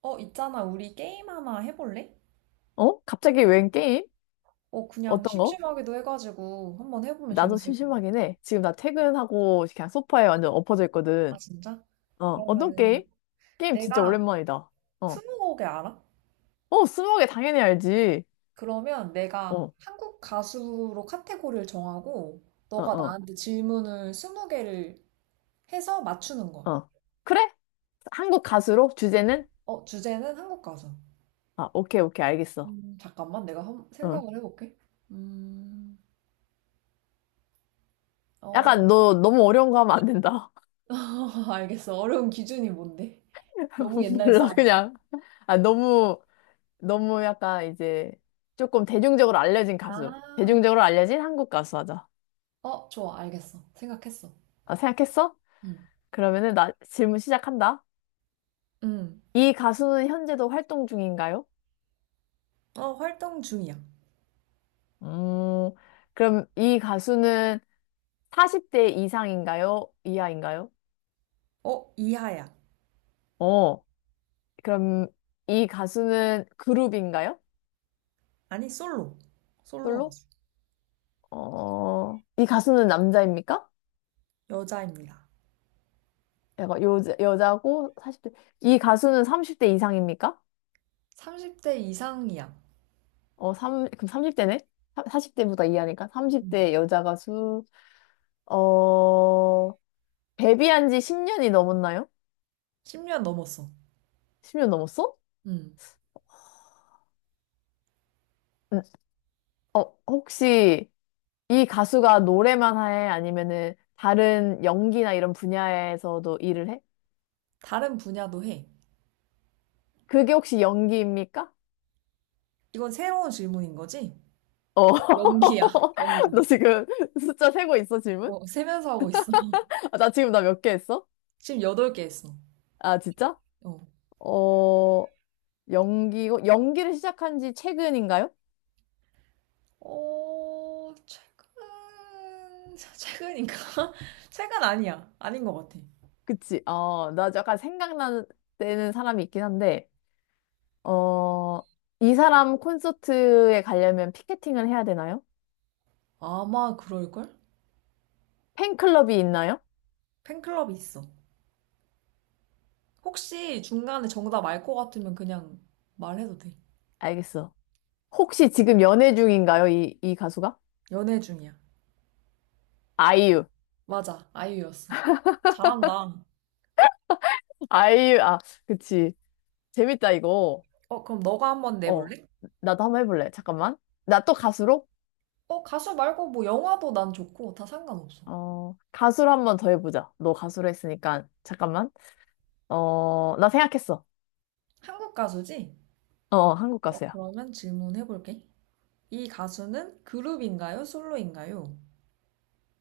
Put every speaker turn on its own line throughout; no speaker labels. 있잖아. 우리 게임 하나 해볼래?
어? 갑자기 웬 게임?
그냥
어떤 거?
심심하기도 해가지고 한번 해보면
나도
재밌을 것 같아.
심심하긴 해. 지금 나 퇴근하고 그냥 소파에 완전 엎어져
아,
있거든.
진짜?
어, 어떤
그러면은
게임? 게임 진짜
내가
오랜만이다. 어.
스무고개 알아?
어, 스무고개 당연히 알지.
그러면 내가
어,
한국 가수로 카테고리를 정하고
어,
너가
어,
나한테 질문을 20개를 해서 맞추는 거야.
어. 그래? 한국 가수로? 주제는?
주제는 한국 가수.
아, 오케이, 오케이, 알겠어.
잠깐만. 내가
응.
생각을 해볼게. 음,
약간
어,
너 너무 어려운 거 하면 안 된다.
알겠어. 어려운 기준이 뭔데? 너무 옛날
몰라,
사람인가?
그냥. 아, 너무, 너무 약간 이제 조금 대중적으로 알려진 가수.
아, 어.
대중적으로 알려진 한국 가수 하자.
좋아, 알겠어. 생각했어.
아, 생각했어?
응.
그러면은 나 질문 시작한다.
음.
이 가수는 현재도 활동 중인가요?
활동 중이야.
음, 그럼 이 가수는 40대 이상인가요? 이하인가요?
이하야.
어, 그럼 이 가수는 그룹인가요?
아니, 솔로. 솔로
솔로?
가수.
어, 이 가수는 남자입니까?
여자입니다.
약간 여자, 여자고 40대 이 가수는 30대 이상입니까?
30대 이상이야.
어, 삼 그럼 30대네? 40대보다 이하니까
음.
30대 여자 가수. 어, 데뷔한 지 10년이 넘었나요?
10년 넘었어.
10년 넘었어?
음.
음, 어, 혹시 이 가수가 노래만 해? 아니면은 다른 연기나 이런 분야에서도 일을 해?
다른 분야도 해.
그게 혹시 연기입니까?
이건 새로운 질문인 거지?
어.
연기야, 연기.
너 지금 숫자 세고 있어, 질문?
세면서 하고 있어.
아, 나 몇 개 했어?
지금 여덟 개 했어.
아, 진짜?
어.
어, 연기고, 연기를 시작한 지 최근인가요?
최근, 최근인가? 최근 아니야. 아닌 것 같아.
그치. 어, 나 약간 생각나는 사람이 있긴 한데, 어, 이 사람 콘서트에 가려면 피케팅을 해야 되나요?
아마 그럴걸?
팬클럽이 있나요?
팬클럽이 있어. 혹시 중간에 정답 알 것 같으면 그냥 말해도 돼.
알겠어. 혹시 지금 연애 중인가요? 이 가수가?
연애 중이야.
아이유.
맞아, 아이유였어. 잘한다.
아이유, 아, 그치. 재밌다, 이거.
그럼 너가 한번
어,
내볼래?
나도 한번 해볼래. 잠깐만. 나 또 가수로?
가수 말고 뭐 영화도 난 좋고 다 상관없어.
어, 가수로 한번 더 해보자. 너 가수로 했으니까. 잠깐만. 어, 나 생각했어.
한국 가수지?
어, 어, 한국 가수야.
그러면 질문해볼게. 이 가수는 그룹인가요? 솔로인가요?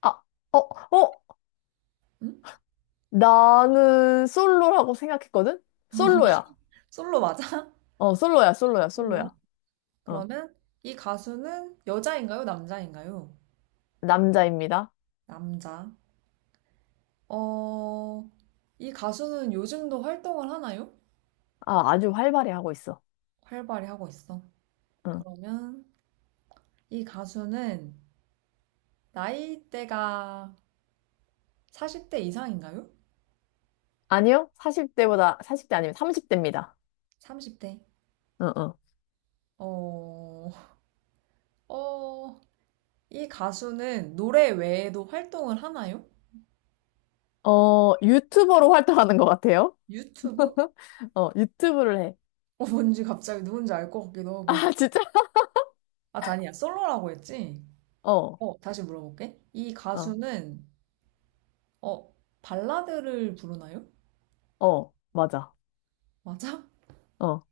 아, 어, 어?
응?
나는 솔로라고 생각했거든? 솔로야.
솔로 맞아?
어, 솔로야, 솔로야,
솔로.
솔로야. 어,
그러면 이 가수는 여자인가요? 남자인가요?
남자입니다.
남자. 어, 이 가수는 요즘도 활동을 하나요?
아, 아주 활발히 하고 있어.
활발히 하고 있어.
어.
그러면 이 가수는 나이대가 40대 이상인가요?
아니요? 40대보다, 40대 아니면 30대입니다.
30대.
어, 어.
어, 어, 이 가수는 노래 외에도 활동을 하나요?
어, 유튜버로 활동하는 것 같아요.
유튜브?
어, 유튜브를 해.
뭔지 갑자기 누군지 알 것 같기도 하고.
아, 진짜?
아, 아니야. 솔로라고 했지?
어,
다시 물어볼게. 이
어,
가수는, 어, 발라드를 부르나요?
어, 맞아.
맞아?
어,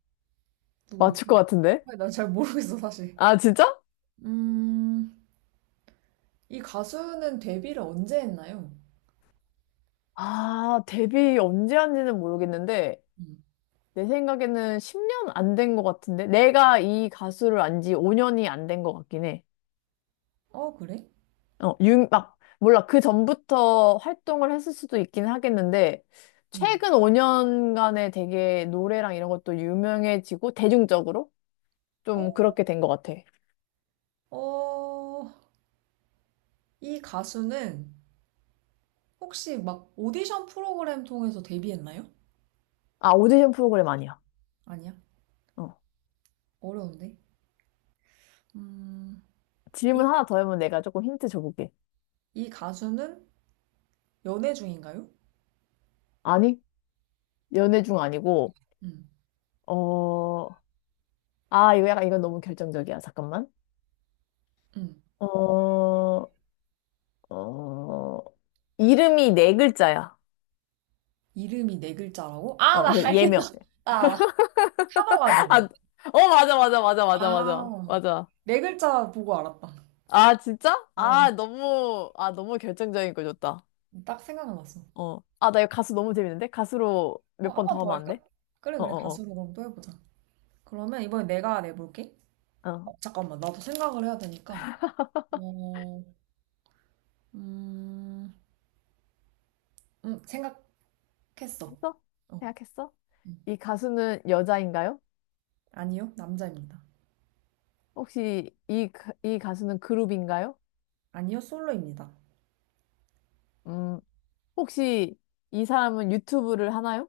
맞출 것
누구지?
같은데?
난잘 모르겠어, 사실.
아, 진짜?
음, 이 가수는 데뷔를 언제 했나요?
아, 데뷔 언제 한지는 모르겠는데,
음.
내 생각에는 10년 안 된 것 같은데? 내가 이 가수를 안 지 5년이 안 된 것 같긴 해.
그래?
몰라. 그 전부터 활동을 했을 수도 있긴 하겠는데,
음.
최근 5년간에 되게 노래랑 이런 것도 유명해지고, 대중적으로
어,
좀 그렇게 된 것 같아.
어, 이 가수는 혹시 막 오디션 프로그램 통해서 데뷔했나요?
아, 오디션 프로그램 아니야.
아니야.
어.
어려운데. 음,
질문
이,
하나 더 하면 내가 조금 힌트 줘볼게.
이 가수는 연애 중인가요?
아니, 연애 중 아니고,
음,
어, 이건 너무 결정적이야. 잠깐만.
음.
어, 어, 이름이 네 글자야.
이름이 네 글자라고? 아,
어, 그
나 알겠다.
예명.
나 알아.
아,
카더가든.
어, 맞아, 맞아, 맞아, 맞아, 맞아,
아,
맞아.
네 글자 보고 알았다.
아, 진짜?
어,
너무 결정적인 걸 줬다.
딱 생각났어.
어. 아, 나 이거 가수 너무 재밌는데? 가수로 몇
한
번
번
더
더
하면 안
할까?
돼?
그래,
어,
그래.
어,
가수로 그럼 또 해보자. 그러면 이번에 내가 내볼게.
어. 어.
잠깐만. 나도 생각을 해야 되니까. 어, 음, 음, 생각했어.
했어?
어,
생각했어?
음.
이 가수는 여자인가요?
아니요, 남자입니다.
이 가수는 그룹인가요?
아니요, 솔로입니다.
음, 혹시 이 사람은 유튜브를 하나요?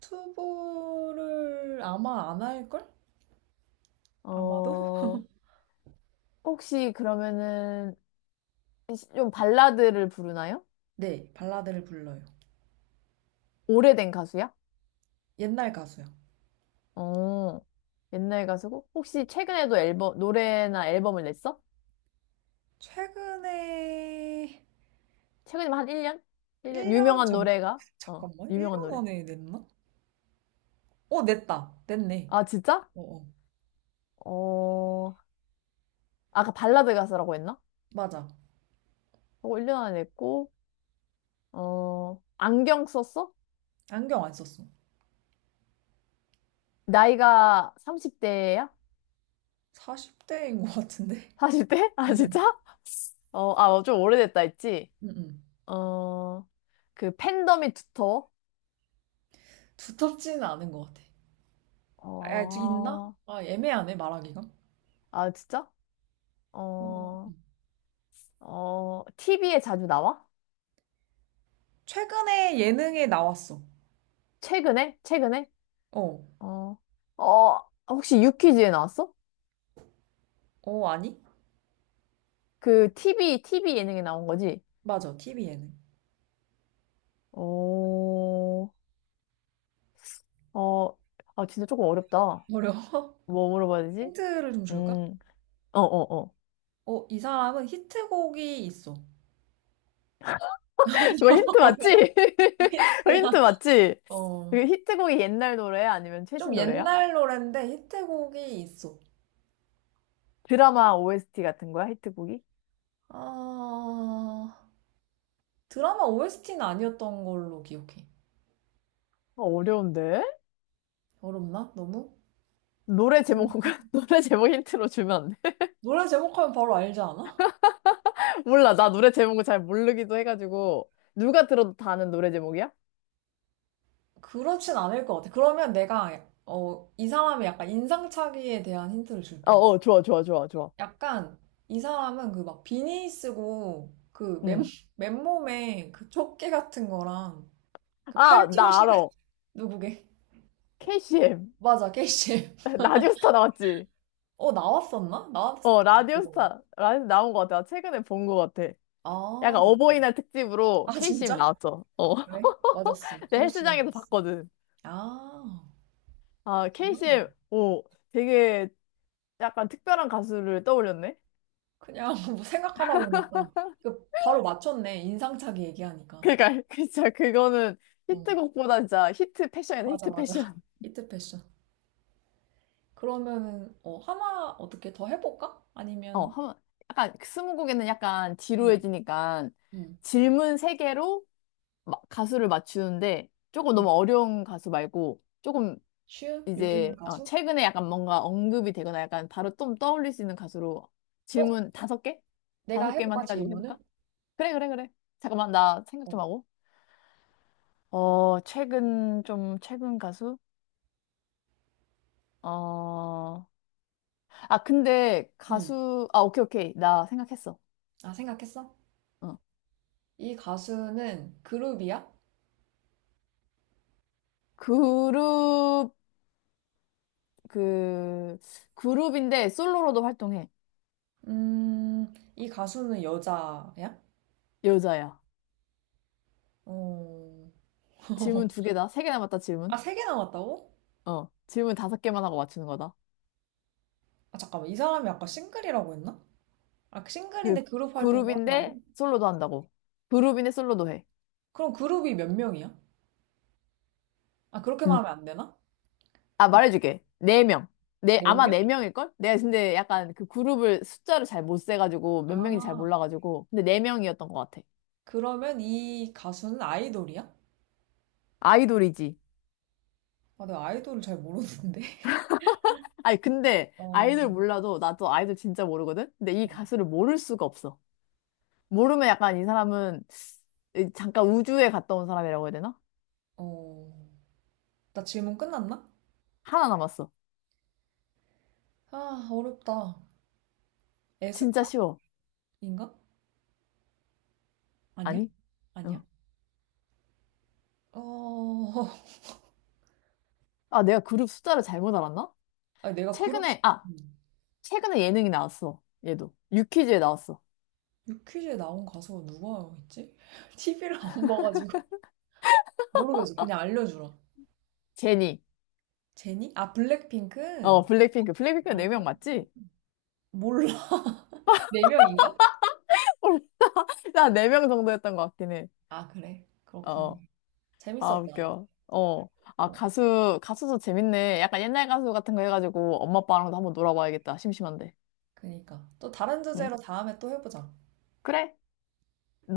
투보를 아마 안 할걸? 아마도?
어, 혹시 그러면은 좀 발라드를 부르나요?
네, 발라드를 불러요.
오래된 가수야?
옛날 가수요.
어, 옛날 가수고? 혹시 최근에도 노래나 앨범을 냈어?
최근에
최근에 한 1년? 일 년
1년
유명한
전,
노래가? 어,
잠깐만,
유명한
1년
노래.
안에 냈나? 냈다. 냈네.
아, 진짜?
어, 어.
어, 아까 발라드 가수라고 했나?
맞아.
그거 1년 안에 했고, 어, 안경 썼어?
안경 안 썼어.
나이가 30대야?
40대인 것 같은데?
40대? 아, 진짜?
어,
어, 아, 어, 좀 오래됐다 했지?
응, 응.
어, 그 팬덤이 두터워?
두텁지는 않은 것 같아. 아, 있나?
어,
아, 애매하네, 말하기가.
아, 진짜?
어,
어, 어, TV에 자주 나와?
최근에 예능에 나왔어.
최근에? 최근에?
어.
어, 어, 혹시 유퀴즈에 나왔어?
아니?
그 TV 예능에 나온 거지?
맞아. TV 예능.
어, 어, 아, 진짜 조금 어렵다.
어려워.
뭐 물어봐야 되지?
힌트를 좀 줄까?
음, 어, 어, 어.
이 사람은 히트곡이 있어.
이거 힌트
어려워
맞지? 거 힌트
힌트야.
맞지?
어.
그 히트곡이 옛날 노래야? 아니면
좀
최신 노래야?
옛날 노랜데 히트곡이 있어.
드라마 OST 같은 거야? 히트곡이?
아, 드라마 OST는 아니었던 걸로 기억해.
어, 어려운데?
어렵나? 너무?
노래 제목,
음.
노래 제목 힌트로 주면 안 돼?
노래 제목하면 바로 알지 않아?
몰라. 나 노래 제목을 잘 모르기도 해가지고. 누가 들어도 다 아는 노래 제목이야?
그렇진 않을 것 같아. 그러면 내가, 이 사람의 약간 인상착의에 대한 힌트를
어,
줄게.
어, 좋아, 좋아, 좋아, 좋아.
약간 이 사람은 그 막 비니 쓰고 그 맨,
응.
맨몸에 그 조끼 같은 거랑 그
아, 나
팔토시 같
알아.
누구게?
KCM.
맞아, 케이실.
라디오스타 나왔지?
나왔었나? 나왔을
어,
거
라디오스타. 라디오 나온 것 같아. 나 최근에 본 것 같아. 약간
아,
어버이날 특집으로
아,
KCM
진짜?
나왔어. 어.
그래? 맞았어.
내 헬스장에서
케이실이었어.
봤거든.
아,
아,
그렇구나.
KCM, 오, 되게 약간 특별한 가수를 떠올렸네?
그냥 뭐 생각하다 보니까. 그 바로 맞췄네. 인상착의 얘기하니까.
그니까, 진짜 그거는
어,
히트곡보다 진짜 히트 패션이다,
맞아,
히트
맞아.
패션.
이트 패션. 그러면은, 하나 어떻게 더 해볼까?
어,
아니면,
한, 약간 스무고개는 약간
음,
지루해지니까
음.
질문 세개로 가수를 맞추는데 조금 너무 어려운 가수 말고 조금
슈? 요즘
이제 어,
가수?
최근에 약간 뭔가 언급이 되거나 약간 바로 좀 떠올릴 수 있는 가수로
어?
질문 다섯 개?
내가
다섯 개만
해볼까
해가지고 해볼까?
질문을?
그래, 그래, 그래. 잠깐만, 나 생각
어.
좀 하고. 최근 가수? 어,
음.
아, 오케이, 오케이. 나 생각했어.
아, 생각했어?
어.
이 가수는 그룹이야?
그룹, 그, 그룹인데 솔로로도 활동해.
이 가수는 여자야?
여자야.
어.
질문 두 개다. 세 개 남았다,
아,
질문.
세 개 남았다고?
어, 질문 다섯 개만 하고 맞추는 거다.
아, 잠깐만. 이 사람이 아까 싱글이라고 했나? 아, 그
그
싱글인데 그룹 활동도 한다고?
그룹인데 솔로도 한다고. 그룹인데 솔로도 해.
그럼 그룹이 몇 명이야? 아, 그렇게
음,
말하면 안 되나?
아, 말해줄게. 네 명. 네,
네
아마
명?
네 명일걸? 내가 근데 약간 그 그룹을 숫자를 잘 못 세가지고 몇 명인지 잘
아,
몰라가지고. 근데 네 명이었던 것 같아.
그러면 이 가수는 아이돌이야?
아이돌이지.
아, 내가 아이돌을 잘 모르는데.
아니, 근데
어,
아이돌 몰라도 나도 아이돌 진짜 모르거든? 근데 이 가수를 모를 수가 없어. 모르면 약간 이 사람은 잠깐 우주에 갔다 온 사람이라고 해야 되나?
어, 나 질문 끝났나?
하나 남았어.
아, 어렵다.
진짜
에스파인가?
쉬워.
아니야?
아니?
아니야?
어.
어,
아, 내가 그룹 숫자를 잘못 알았나?
아니, 내가 그룹,
최근에, 아,
음.
최근에 예능이 나왔어. 얘도. 유퀴즈에 나왔어.
유퀴즈에 나온 가수가 누가 있지? TV를 안 봐가지고. 모르겠어. 그냥 알려주라.
제니.
제니? 아, 블랙핑크?
어, 블랙핑크. 블랙핑크가 4명
아,
맞지?
몰라. 네 명인가?
나 4명 정도 였던 것 같긴 해.
아, 그래. 그렇구나.
어. 아,
재밌었다.
웃겨. 어. 아,
어,
가수도 재밌네. 약간 옛날 가수 같은 거 해가지고 엄마 아빠랑도 한번 놀아봐야겠다. 심심한데.
그니까. 또 다른
응.
주제로 다음에 또 해보자.
그래.